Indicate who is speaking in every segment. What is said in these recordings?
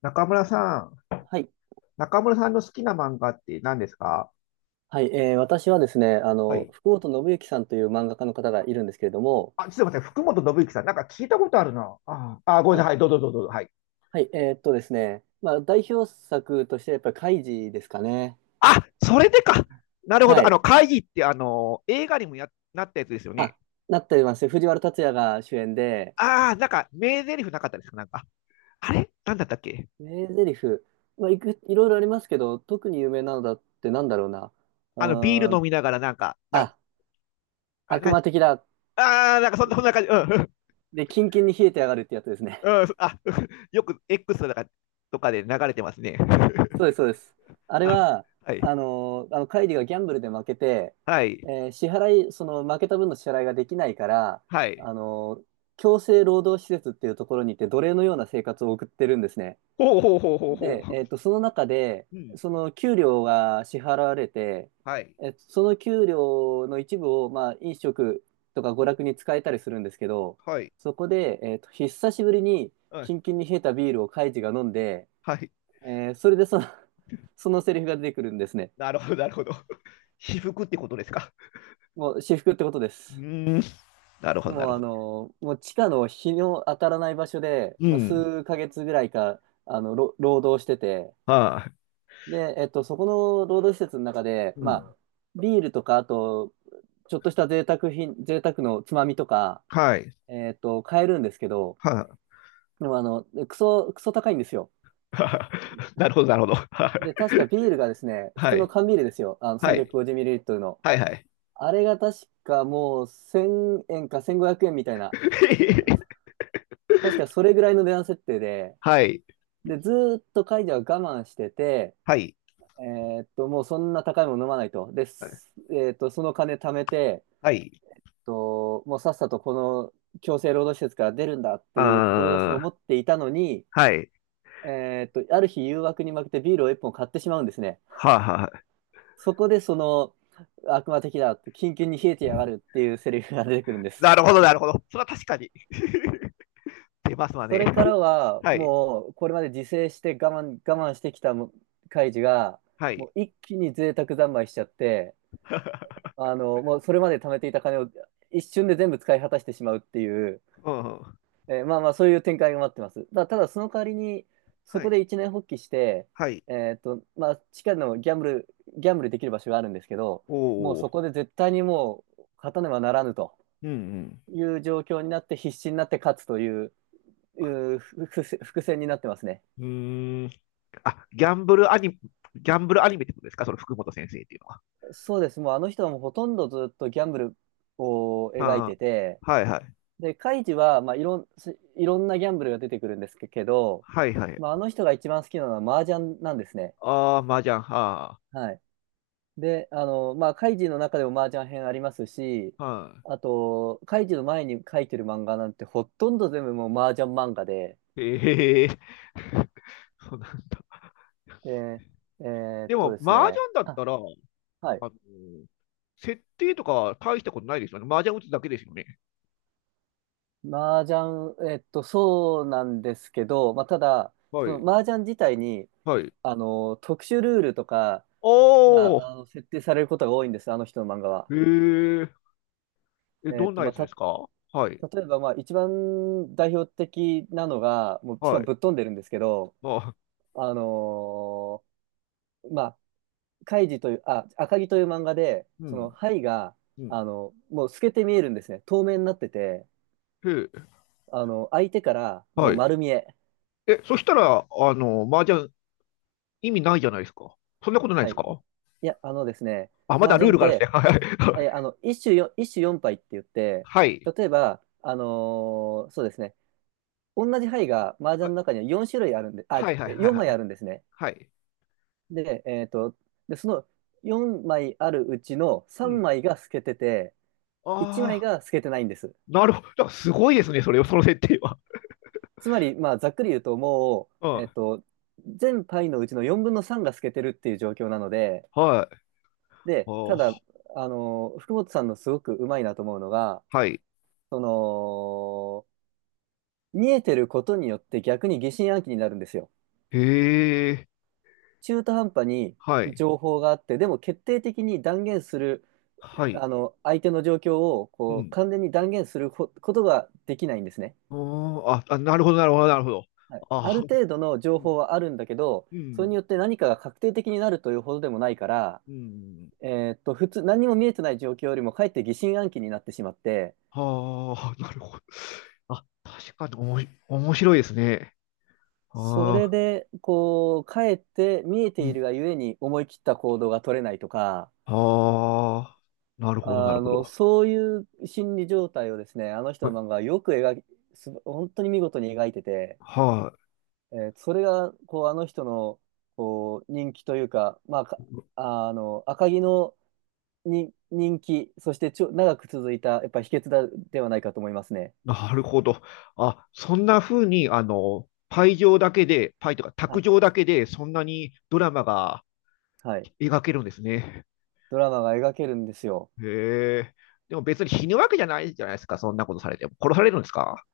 Speaker 1: 中村さん、
Speaker 2: はい。
Speaker 1: 中村さんの好きな漫画って何ですか？
Speaker 2: はい。私はですね、
Speaker 1: はい。
Speaker 2: 福本伸之さんという漫画家の方がいるんですけれども、
Speaker 1: あ、ちょっと待って、福本信之さん、なんか聞いたことあるな。ああ、ごめんな
Speaker 2: あ、
Speaker 1: さい、どうぞどうぞどうぞ。はい。
Speaker 2: はい。ですね、まあ、代表作としてやっぱりカイジですかね。
Speaker 1: あ、それでか。なるほ
Speaker 2: は
Speaker 1: ど。あの、
Speaker 2: い。
Speaker 1: 会議って、あの、映画にもなったやつですよね。
Speaker 2: あ、なってます。藤原竜也が主演で、
Speaker 1: ああ、なんか、名台詞なかったですかなんか。あれなんだったっけ？
Speaker 2: 名台詞、まあ、いろいろありますけど、特に有名なのだってなんだろうな。う
Speaker 1: あの、ビー
Speaker 2: ー
Speaker 1: ル飲
Speaker 2: ん、
Speaker 1: みながら、なんか、なんか、
Speaker 2: あ、
Speaker 1: あれ、
Speaker 2: 悪
Speaker 1: なん
Speaker 2: 魔
Speaker 1: か
Speaker 2: 的だ。
Speaker 1: なんかそんな、そんな感じ。うん、う
Speaker 2: で、キンキンに冷えてやがるってやつですね。
Speaker 1: ん、うんあ、よく X とかで流れてますね。
Speaker 2: そうです、そうです。あれ
Speaker 1: あ
Speaker 2: は、
Speaker 1: はい、
Speaker 2: カイリがギャンブルで負けて、
Speaker 1: はい、
Speaker 2: 支払い、その負けた分の支払いができないから、
Speaker 1: はい。
Speaker 2: あのー強制労働施設っていうところに行って奴隷のような生活を送ってるんですね。
Speaker 1: ほうほうほうほうほ
Speaker 2: で、
Speaker 1: う。
Speaker 2: その中で、
Speaker 1: うん。
Speaker 2: その給料が支払われて、
Speaker 1: はい。
Speaker 2: その給料の一部を、まあ、飲食とか娯
Speaker 1: うん。
Speaker 2: 楽に使えたりするんですけど、
Speaker 1: はい。
Speaker 2: そこで、久しぶりに
Speaker 1: は
Speaker 2: キ
Speaker 1: い。
Speaker 2: ンキンに冷えたビールをカイジが飲んで、
Speaker 1: はい。
Speaker 2: それでその、そのセリフが出てくるんですね。
Speaker 1: なるほど、なるほど。私服ってことですか。
Speaker 2: もう私服ってことで
Speaker 1: う
Speaker 2: す。
Speaker 1: ーん。なるほど、な
Speaker 2: もう
Speaker 1: るほど。
Speaker 2: もう地下の日の当たらない場所で、
Speaker 1: う
Speaker 2: まあ、
Speaker 1: ん。
Speaker 2: 数ヶ月ぐらいか、労働してて、
Speaker 1: は
Speaker 2: で、そこの労働施設の中で、
Speaker 1: い。う
Speaker 2: まあ、
Speaker 1: ん。
Speaker 2: ビールとか、あと、ちょっとした贅沢品、贅沢のつまみとか、
Speaker 1: はい。
Speaker 2: 買えるんですけど、
Speaker 1: はい。
Speaker 2: でもクソ高いんですよ。
Speaker 1: なるほど、なるほど。
Speaker 2: で、確かビールがですね、普
Speaker 1: は
Speaker 2: 通の
Speaker 1: い。
Speaker 2: 缶ビールですよ。
Speaker 1: はい。
Speaker 2: 350ml の。
Speaker 1: はい、はい。
Speaker 2: あれが確かもう1000円か1500円みたいな、確かそれぐらいの値段設定で、
Speaker 1: はい。
Speaker 2: で、ずーっとカイジは我慢してて、
Speaker 1: はい。
Speaker 2: もうそんな高いもの飲まないと。で、すえーっと、その金貯めて、
Speaker 1: はい。
Speaker 2: もうさっさとこの強制労働施設から出るんだって
Speaker 1: あ
Speaker 2: いう志を持
Speaker 1: ー
Speaker 2: っていたのに、
Speaker 1: はい。
Speaker 2: ある日誘惑に負けてビールを1本買ってしまうんですね。
Speaker 1: はあ、はあ。
Speaker 2: そこでその、悪魔的だって、キンキンに冷えてやがるっていうセリフが出てくるんです。
Speaker 1: なるほど、なるほど。それは確かに。出ますわ
Speaker 2: そ
Speaker 1: ね。
Speaker 2: れからは、
Speaker 1: はい。
Speaker 2: もう、これまで自制して我慢してきたもカイジが、
Speaker 1: はい。
Speaker 2: もう一気に贅沢三昧しちゃって、もうそれまで貯めていた金を一瞬で全部使い果たしてしまうっていう、
Speaker 1: うんうん
Speaker 2: まあまあ、そういう展開が待ってます。ただ、その代わりに、そ
Speaker 1: は
Speaker 2: こ
Speaker 1: い。
Speaker 2: で一年発起して、
Speaker 1: はい。
Speaker 2: まあ、地下のギャンブルできる場所があるんですけど、
Speaker 1: お
Speaker 2: もうそ
Speaker 1: お。
Speaker 2: こで絶対にもう、勝たねばならぬと
Speaker 1: うんうん。
Speaker 2: いう状況になって、必死になって勝つという伏線になってますね。
Speaker 1: うーん。あ、ギャンブルアニメってことですかその福本先生っていうのは。
Speaker 2: そうです。もうあの人はもうほとんどずっとギャンブルを描い
Speaker 1: は
Speaker 2: てて、
Speaker 1: あ、はいはい。
Speaker 2: で、カイジは、まあ、いろんなギャンブルが出てくるんですけど、
Speaker 1: はいはい。
Speaker 2: まあ、あの人が一番好きなのは麻雀なんですね。
Speaker 1: ああ、麻雀。は
Speaker 2: はい。で、まあ、カイジの中でも麻雀編ありますし、
Speaker 1: あ、は
Speaker 2: あと、カイジの前に書いてる漫画なんてほとんど全部もう麻雀漫画で、
Speaker 1: い。ええ そうなんだ。
Speaker 2: で、
Speaker 1: でも、
Speaker 2: です
Speaker 1: 麻
Speaker 2: ね、
Speaker 1: 雀だったら、あの、
Speaker 2: はい。
Speaker 1: 設定とかは大したことないですよね。麻雀打つだけですよね。
Speaker 2: 麻雀、そうなんですけど、まあ、ただ、
Speaker 1: は
Speaker 2: そ
Speaker 1: い。
Speaker 2: の麻雀自体に、
Speaker 1: はい。
Speaker 2: 特殊ルールとか
Speaker 1: お
Speaker 2: が、
Speaker 1: ー、
Speaker 2: 設定されることが多いんです、あの人の漫画は。
Speaker 1: えええ、どんな
Speaker 2: ま
Speaker 1: や
Speaker 2: あ、
Speaker 1: つですか？はい。
Speaker 2: 例えば、まあ、一番代表的なのが、もう、しか
Speaker 1: は
Speaker 2: も
Speaker 1: い。
Speaker 2: ぶっ飛んでるんですけど、
Speaker 1: あ、
Speaker 2: あのまあ、カイジという、あ、赤城という漫画で、
Speaker 1: う
Speaker 2: その、
Speaker 1: ん。
Speaker 2: 牌が、
Speaker 1: うん。
Speaker 2: もう透けて見えるんですね。透明になってて、
Speaker 1: へえ、
Speaker 2: 相手から、も
Speaker 1: は
Speaker 2: う
Speaker 1: い。
Speaker 2: 丸見え。
Speaker 1: え、そしたら、あの、麻雀意味ないじゃないですか。そんなことないで
Speaker 2: は
Speaker 1: す
Speaker 2: い。
Speaker 1: か？
Speaker 2: いや、あのですね、
Speaker 1: あ、ま
Speaker 2: 麻
Speaker 1: だルー
Speaker 2: 雀っ
Speaker 1: ルがあるんで
Speaker 2: て、
Speaker 1: すね。
Speaker 2: 一種四牌って言って、
Speaker 1: はい
Speaker 2: 例えば、そうですね、同じ牌が麻
Speaker 1: は
Speaker 2: 雀
Speaker 1: い。
Speaker 2: の中には4種類あるんで、あ、
Speaker 1: はい。はいはい
Speaker 2: 4
Speaker 1: はい
Speaker 2: 枚
Speaker 1: は
Speaker 2: あ
Speaker 1: い。
Speaker 2: るんですね。
Speaker 1: はい。
Speaker 2: で、その4枚あるうちの
Speaker 1: う
Speaker 2: 3
Speaker 1: ん。
Speaker 2: 枚が透けてて1枚
Speaker 1: ああ、
Speaker 2: が透けてないんです。
Speaker 1: なるほど。だからすごいですね、それ、その設定は。
Speaker 2: つまり、まあ、ざっくり言うとも
Speaker 1: う
Speaker 2: う、
Speaker 1: ん。
Speaker 2: 全牌のうちの4分の3が透けてるっていう状況なので、
Speaker 1: はい。
Speaker 2: で、ただ、
Speaker 1: ああ、
Speaker 2: 福本さんのすごくうまいなと思うのが、
Speaker 1: はい。
Speaker 2: その見えてることによって逆に疑心暗鬼になるんですよ。
Speaker 1: へえ。
Speaker 2: 中途半端に
Speaker 1: はい。
Speaker 2: 情報があって、でも決定的に断言する、
Speaker 1: はい。
Speaker 2: 相手の状況を
Speaker 1: う
Speaker 2: こう
Speaker 1: ん。
Speaker 2: 完全に断言するこことができないんですね。
Speaker 1: うーん。あ、あ、なるほど、なるほど、なるほど。
Speaker 2: はい、あ
Speaker 1: ああ、
Speaker 2: る程度の
Speaker 1: う
Speaker 2: 情
Speaker 1: ん。
Speaker 2: 報はあるんだけど、
Speaker 1: う
Speaker 2: それ
Speaker 1: ん。
Speaker 2: によって何かが確定的になるというほどでもないから、
Speaker 1: うん。
Speaker 2: 普通、何も見えてない状況よりもかえって疑心暗鬼になってしまって、
Speaker 1: はあ、なるほど。あ、確かにおもし面白いですね。
Speaker 2: それ
Speaker 1: ああ。
Speaker 2: で、こう、かえって見えているがゆえに思い切った行動が取れないとか、
Speaker 1: ああ、なるほど、なるほど。
Speaker 2: そういう心理状態をですね、あの
Speaker 1: は
Speaker 2: 人
Speaker 1: い、
Speaker 2: の漫画はよく描き、本当に見事に描いてて、
Speaker 1: はい
Speaker 2: それが、こう、あの人の、こう、人気というか、まあ、かあの、赤城のに人気、そして長く続いた、やっぱり秘訣だ、ではないかと思いますね。
Speaker 1: なるほど。あ、そんな風に、あの、パイとか
Speaker 2: は
Speaker 1: 卓
Speaker 2: い。
Speaker 1: 上だけで、そんなにドラマが
Speaker 2: はい。
Speaker 1: 描けるんですね。
Speaker 2: ドラマが描けるんですよ。
Speaker 1: へえ。でも別に死ぬわけじゃないじゃないですか、そんなことされても。殺されるんですか？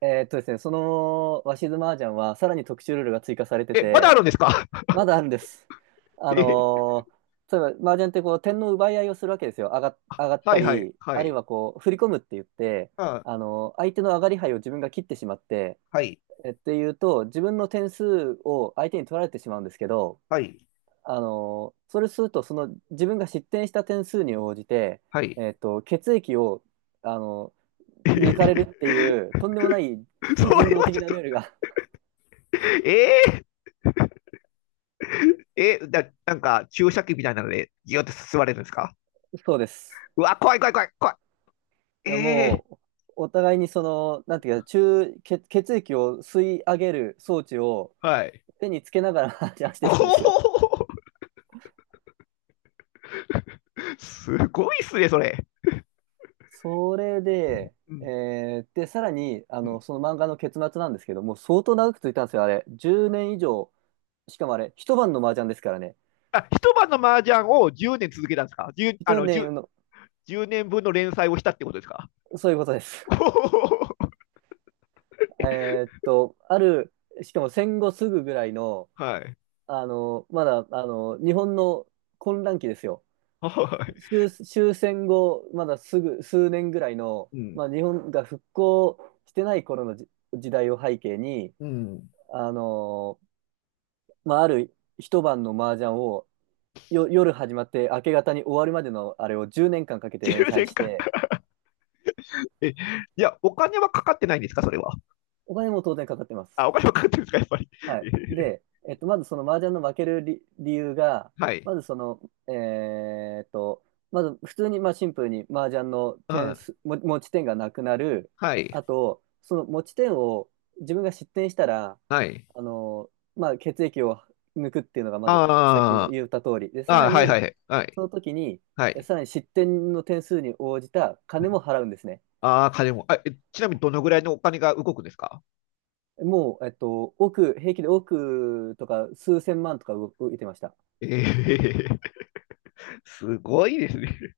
Speaker 2: ですね、その、鷲津麻雀は、さらに特殊ルールが追加されて
Speaker 1: え、まだあ
Speaker 2: て、
Speaker 1: るんですか？
Speaker 2: まだあるんです。あ
Speaker 1: えへ
Speaker 2: のー例えば、麻雀ってこう、点の奪い合いをするわけですよ。上がっ
Speaker 1: は
Speaker 2: た
Speaker 1: いはい
Speaker 2: り、
Speaker 1: は
Speaker 2: あるい
Speaker 1: い。
Speaker 2: はこう、振り込むって言って、
Speaker 1: あ、
Speaker 2: 相手の上がり牌を自分が切ってしまって、
Speaker 1: はい
Speaker 2: っていうと、自分の点数を相手に取られてしまうんですけど、
Speaker 1: はい
Speaker 2: それすると、その自分が失点した点数に応じて、
Speaker 1: はい。
Speaker 2: 血液を、あのー
Speaker 1: えへ
Speaker 2: 抜かれるっていう、
Speaker 1: へ
Speaker 2: とんでもない
Speaker 1: そ
Speaker 2: 非人
Speaker 1: れ
Speaker 2: 道
Speaker 1: はち
Speaker 2: 的
Speaker 1: ょっ
Speaker 2: な
Speaker 1: と、
Speaker 2: ルールが、
Speaker 1: ええ え、だ、なんか注射器みたいなので、ギュって吸われるんですか？
Speaker 2: そうです。
Speaker 1: うわ、怖い怖い怖い怖い。
Speaker 2: いや
Speaker 1: えー、
Speaker 2: もう、お互いにその、なんていうか、血液を吸い上げる装置を
Speaker 1: はい。
Speaker 2: 手につけながら話し合ってるんですよ。
Speaker 1: こう、すごいっすね、それ。
Speaker 2: それで、
Speaker 1: うん
Speaker 2: で、さらに、
Speaker 1: うん
Speaker 2: その漫画の結末なんですけども、相当長く続いたんですよ、あれ。10年以上、しかもあれ、一晩の麻雀ですからね。
Speaker 1: あ、一晩の麻雀を10年続けたんですか？ 10、あ
Speaker 2: 一
Speaker 1: の、
Speaker 2: 年の、
Speaker 1: 10、年分の連載をしたってことですか？
Speaker 2: そういうことです。えーっと、ある、しかも戦後すぐぐらいの、
Speaker 1: はい。
Speaker 2: まだ、日本の混乱期ですよ。
Speaker 1: はい。
Speaker 2: 終戦後、まだすぐ、数年ぐらいの、
Speaker 1: うん。
Speaker 2: まあ、日本が復興してない頃の時代を背景に、
Speaker 1: うん。
Speaker 2: あのーまあ、ある一晩の麻雀を夜始まって明け方に終わるまでのあれを10年間かけて連
Speaker 1: 10
Speaker 2: 載
Speaker 1: 年
Speaker 2: し
Speaker 1: 間。
Speaker 2: て、
Speaker 1: え、いや、お金はかかってないんですかそれは。
Speaker 2: お金も当然かかってま
Speaker 1: あ、
Speaker 2: す。
Speaker 1: お金はかかってるんですかやっぱり。
Speaker 2: はい。で、まずその麻雀の負ける理由が、
Speaker 1: はい。
Speaker 2: まずその、えーっと、まず普通にまあシンプルに麻雀の
Speaker 1: う
Speaker 2: 点
Speaker 1: ん。
Speaker 2: 数、持ち点がなくなる。
Speaker 1: はい。
Speaker 2: あと、その持ち点を自分が失点したら、
Speaker 1: はい。
Speaker 2: まあ血液を抜くっていうのがまずさっきも
Speaker 1: あ
Speaker 2: 言った通り。で、さ
Speaker 1: あ
Speaker 2: ら
Speaker 1: あ、はいは
Speaker 2: に、
Speaker 1: いはいはい。
Speaker 2: その時に、
Speaker 1: はい。
Speaker 2: さらに失点の点数に応じた金も払うんですね。
Speaker 1: ああ、金も。あ、えちなみにどのぐらいのお金が動くんですか？
Speaker 2: もう、億、平気で億とか数千万とか動いてました。
Speaker 1: ええ すごいですね。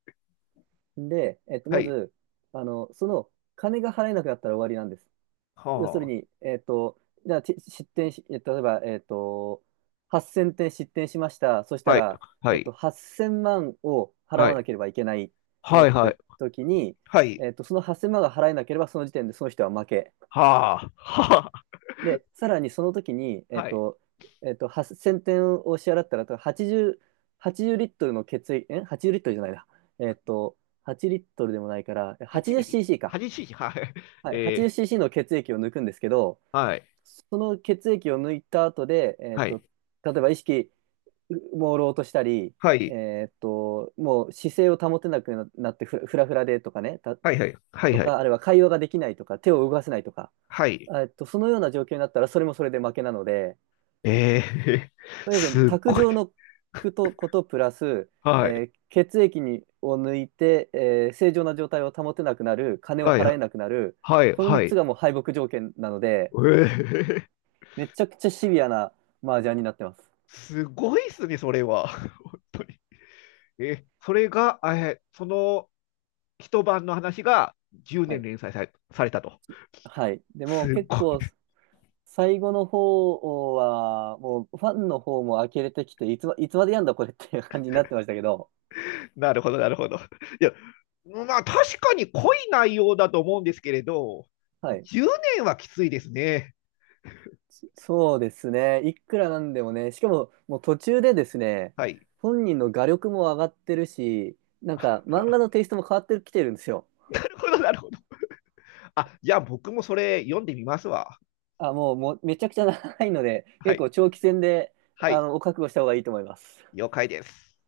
Speaker 2: で、
Speaker 1: は
Speaker 2: ま
Speaker 1: い。
Speaker 2: ず、その、金が払えなくなったら終わりなんです。要する
Speaker 1: は
Speaker 2: に、じゃあ、ち失点し、え例えば、8000点失点しました。そし
Speaker 1: あ。
Speaker 2: た
Speaker 1: はい。
Speaker 2: ら、
Speaker 1: はい。
Speaker 2: 8000万を払
Speaker 1: は
Speaker 2: わな
Speaker 1: い。
Speaker 2: ければいけないとな
Speaker 1: は
Speaker 2: っ
Speaker 1: い
Speaker 2: た
Speaker 1: はい。
Speaker 2: 時に、
Speaker 1: はい。
Speaker 2: その8000万が払えなければ、その時点でその人は負け。
Speaker 1: はあ。はあ。
Speaker 2: で、さらにその時に、
Speaker 1: はい。
Speaker 2: 8000点を支払ったら、80リットルの血液、え？ 80 リットルじゃないな。えっと、8リットルでもないから、
Speaker 1: 8ミリ？
Speaker 2: 80cc か。
Speaker 1: 8cm？ はい。
Speaker 2: はい、
Speaker 1: え
Speaker 2: 80cc の血液を抜くんですけど、
Speaker 1: ー、はい。
Speaker 2: その血液を抜いた後で、
Speaker 1: はい。
Speaker 2: 例えば意識、朦朧としたり、
Speaker 1: はい。
Speaker 2: もう姿勢を保てなくななってふらふらでとかね、
Speaker 1: はい。はい。はい。
Speaker 2: と
Speaker 1: は
Speaker 2: か、あ
Speaker 1: い。
Speaker 2: るいは会話ができないとか、手を動かせないとか、
Speaker 1: はい。
Speaker 2: そのような状況になったら、それもそれで負けなので、
Speaker 1: えー、
Speaker 2: とにかく
Speaker 1: すっ
Speaker 2: 卓
Speaker 1: ごい。
Speaker 2: 上のことプラス、
Speaker 1: はい。
Speaker 2: 血液にを抜いて、正常な状態を保てなくなる金を
Speaker 1: はい。
Speaker 2: 払えなくなる
Speaker 1: はい。
Speaker 2: この
Speaker 1: は
Speaker 2: 3つ
Speaker 1: い。
Speaker 2: がもう敗北条件なので、
Speaker 1: えー、
Speaker 2: めちゃくちゃシビアな麻雀になってます。
Speaker 1: すごいっすね、それは。え、それが、え、その一晩の話が10
Speaker 2: は
Speaker 1: 年
Speaker 2: い
Speaker 1: 連載されたと。
Speaker 2: はい、でも
Speaker 1: す
Speaker 2: 結
Speaker 1: ごい。
Speaker 2: 構最後の方はもうファンの方も呆れてきていつまでやんだこれっていう感じになってましたけど、
Speaker 1: なるほど、なるほど。いや、まあ確かに濃い内容だと思うんですけれど、
Speaker 2: はい、
Speaker 1: 10年はきついですね。
Speaker 2: そうですね。いくらなんでもね、しかももう途中でですね、
Speaker 1: はい。
Speaker 2: 本人の画力も上がってるし、なんか漫画のテイストも変わってきてるんですよ。
Speaker 1: なるほど、なるほど。あ、じゃあ僕もそれ読んでみますわ。
Speaker 2: もう、もうめちゃくちゃ長いので、
Speaker 1: は
Speaker 2: 結
Speaker 1: い。
Speaker 2: 構長期戦で、
Speaker 1: はい。
Speaker 2: お覚悟した方がいいと思います。
Speaker 1: 了解です。